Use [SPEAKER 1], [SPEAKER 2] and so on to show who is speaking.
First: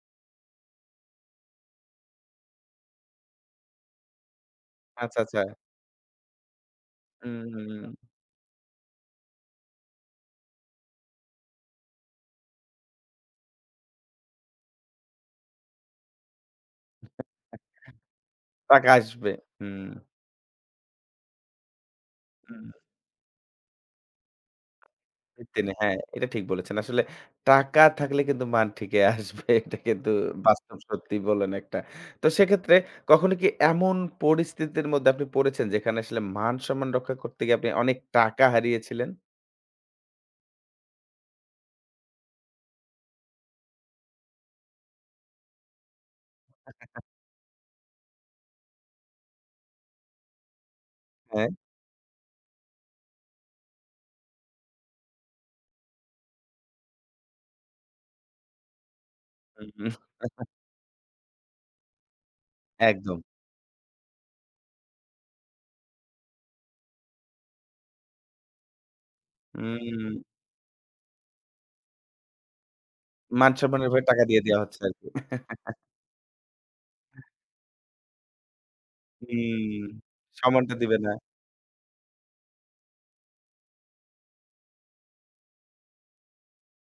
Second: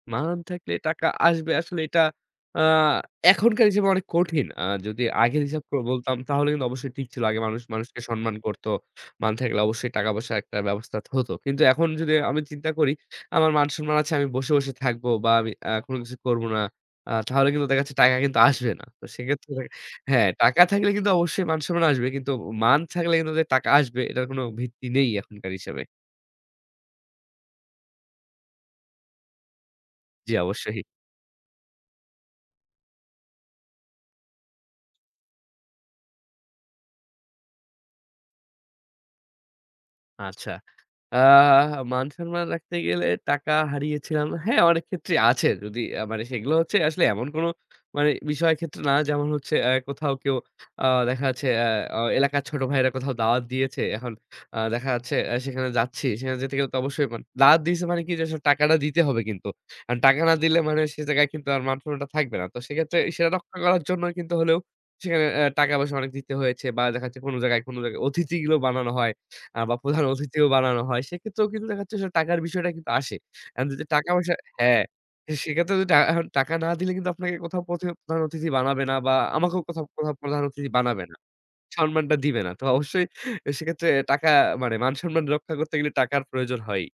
[SPEAKER 1] মান থাকলে টাকা আসবে। আসলে এটা আ এখনকার হিসেবে অনেক কঠিন। আর যদি
[SPEAKER 2] আচ্ছা,
[SPEAKER 1] আগের
[SPEAKER 2] আচ্ছা।
[SPEAKER 1] হিসাব করে বলতাম তাহলে কিন্তু অবশ্যই ঠিক ছিল।
[SPEAKER 2] হু,
[SPEAKER 1] আগে
[SPEAKER 2] হু,
[SPEAKER 1] মানুষ মানুষকে
[SPEAKER 2] হু।
[SPEAKER 1] সম্মান করত। মান থাকলে অবশ্যই টাকা-পয়সার একটা ব্যবস্থা হত। কিন্তু এখন যদি আমি চিন্তা করি, আমার মান-সম্মান আছে, আমি বসে, বসে থাকব বা আমি আ কোন কিছু করব না, আ তাহলে কিন্তু দেখাচ্ছে টাকা কিন্তু আসবে না।
[SPEAKER 2] টাকা
[SPEAKER 1] তো
[SPEAKER 2] আসবে
[SPEAKER 1] সেক্ষেত্রে
[SPEAKER 2] হুম।
[SPEAKER 1] হ্যা, টাকা থাকলে কিন্তু অবশ্যই মান-সম্মান আসবে। কিন্তু
[SPEAKER 2] হুম
[SPEAKER 1] মান থাকলে কিন্তু যে টাকা আসবে এটার কোনো ভিত্তি নেই এখনকার
[SPEAKER 2] [unintelligible]
[SPEAKER 1] হিসাবে।
[SPEAKER 2] হ্যা, এটা ঠিক বলেছেন। আসলে টাকা থাকলে কিন্তু মান ঠিকই আসবে। এটা কিন্তু
[SPEAKER 1] জি,
[SPEAKER 2] বাস্তব
[SPEAKER 1] অবশ্যই।
[SPEAKER 2] সত্যি বলেন একটা। তো সেক্ষেত্রে কখনো কি এমন পরিস্থিতির মধ্যে আপনি পড়েছেন যেখানে আসলে মান-সম্মান রক্ষা করতে গিয়ে আপনি অনেক টাকা হারিয়েছিলেন?
[SPEAKER 1] আচ্ছা আ মান-সন্মান রাখতে গেলে টাকা হারিয়েছিলাম, হ্যা, অনেক ক্ষেত্রেই আছে যদি মানে সেগুলো হচ্ছে আসলে এমন কোন মানে বিষয়ের ক্ষেত্রে না, যেমন হচ্ছে আ কোথাও কেউ আ দেখা যাচ্ছে,
[SPEAKER 2] হ্যা।
[SPEAKER 1] আ আ এলাকার ছোট ভাইয়েরা কোথাও দাওয়াত দিয়েছে। এখন আ দেখা যাচ্ছে, সেখানে যাচ্ছি। সেখানে যেতে গেলে তো অবশ্যই দাওয়াত দিয়েছে মানে কি যে আসলে টাকাটা দিতে হবে কিন্তু।
[SPEAKER 2] হুম, হুম।
[SPEAKER 1] আর টাকা না দিলে মানে সে জায়গায় কিন্তু মান সন্মানটা থাকবে না। তো সেক্ষেত্রে
[SPEAKER 2] একদম।
[SPEAKER 1] বিষয়টা রক্ষা সেটা করার জন্যও কিন্তু হলেও সেখানে আ টাকা-পয়সা দিতে হয়েছে বা দেখাচ্ছে কোন জায়গায় কোন জায়গায় অতিথিও বানানো হয়, আ বা প্রধান
[SPEAKER 2] হুম।
[SPEAKER 1] অতিথিও বানানো হয়। সেক্ষেত্রেও কিন্তু দেখাচ্ছে আসলে টাকার বিষয়টা কিন্তু আসে।
[SPEAKER 2] মান
[SPEAKER 1] এখন
[SPEAKER 2] সন্মান
[SPEAKER 1] যদি
[SPEAKER 2] এর ব্যাপারে টাকা
[SPEAKER 1] টাকা-পয়সা
[SPEAKER 2] দিয়ে দেওয়া
[SPEAKER 1] হ্যা,
[SPEAKER 2] হচ্ছে আরকি।
[SPEAKER 1] তো সেক্ষেত্রে টা এখন টাকা না দিলে কিন্তু আপনাকে কোথাও অথ প্রধান অতিথি বানাবে না বা
[SPEAKER 2] হুম,
[SPEAKER 1] আমাকেও কোথাও
[SPEAKER 2] হুম
[SPEAKER 1] প্রধান অতিথি
[SPEAKER 2] সন্মানটা দিবে
[SPEAKER 1] বানাবে
[SPEAKER 2] না।
[SPEAKER 1] না। সম্মানটা দিবে না। তো অবশ্যই সেক্ষেত্রে টাকা মানে মান-সম্মান রক্ষা করতে গেলে টাকার প্রয়োজন হয়।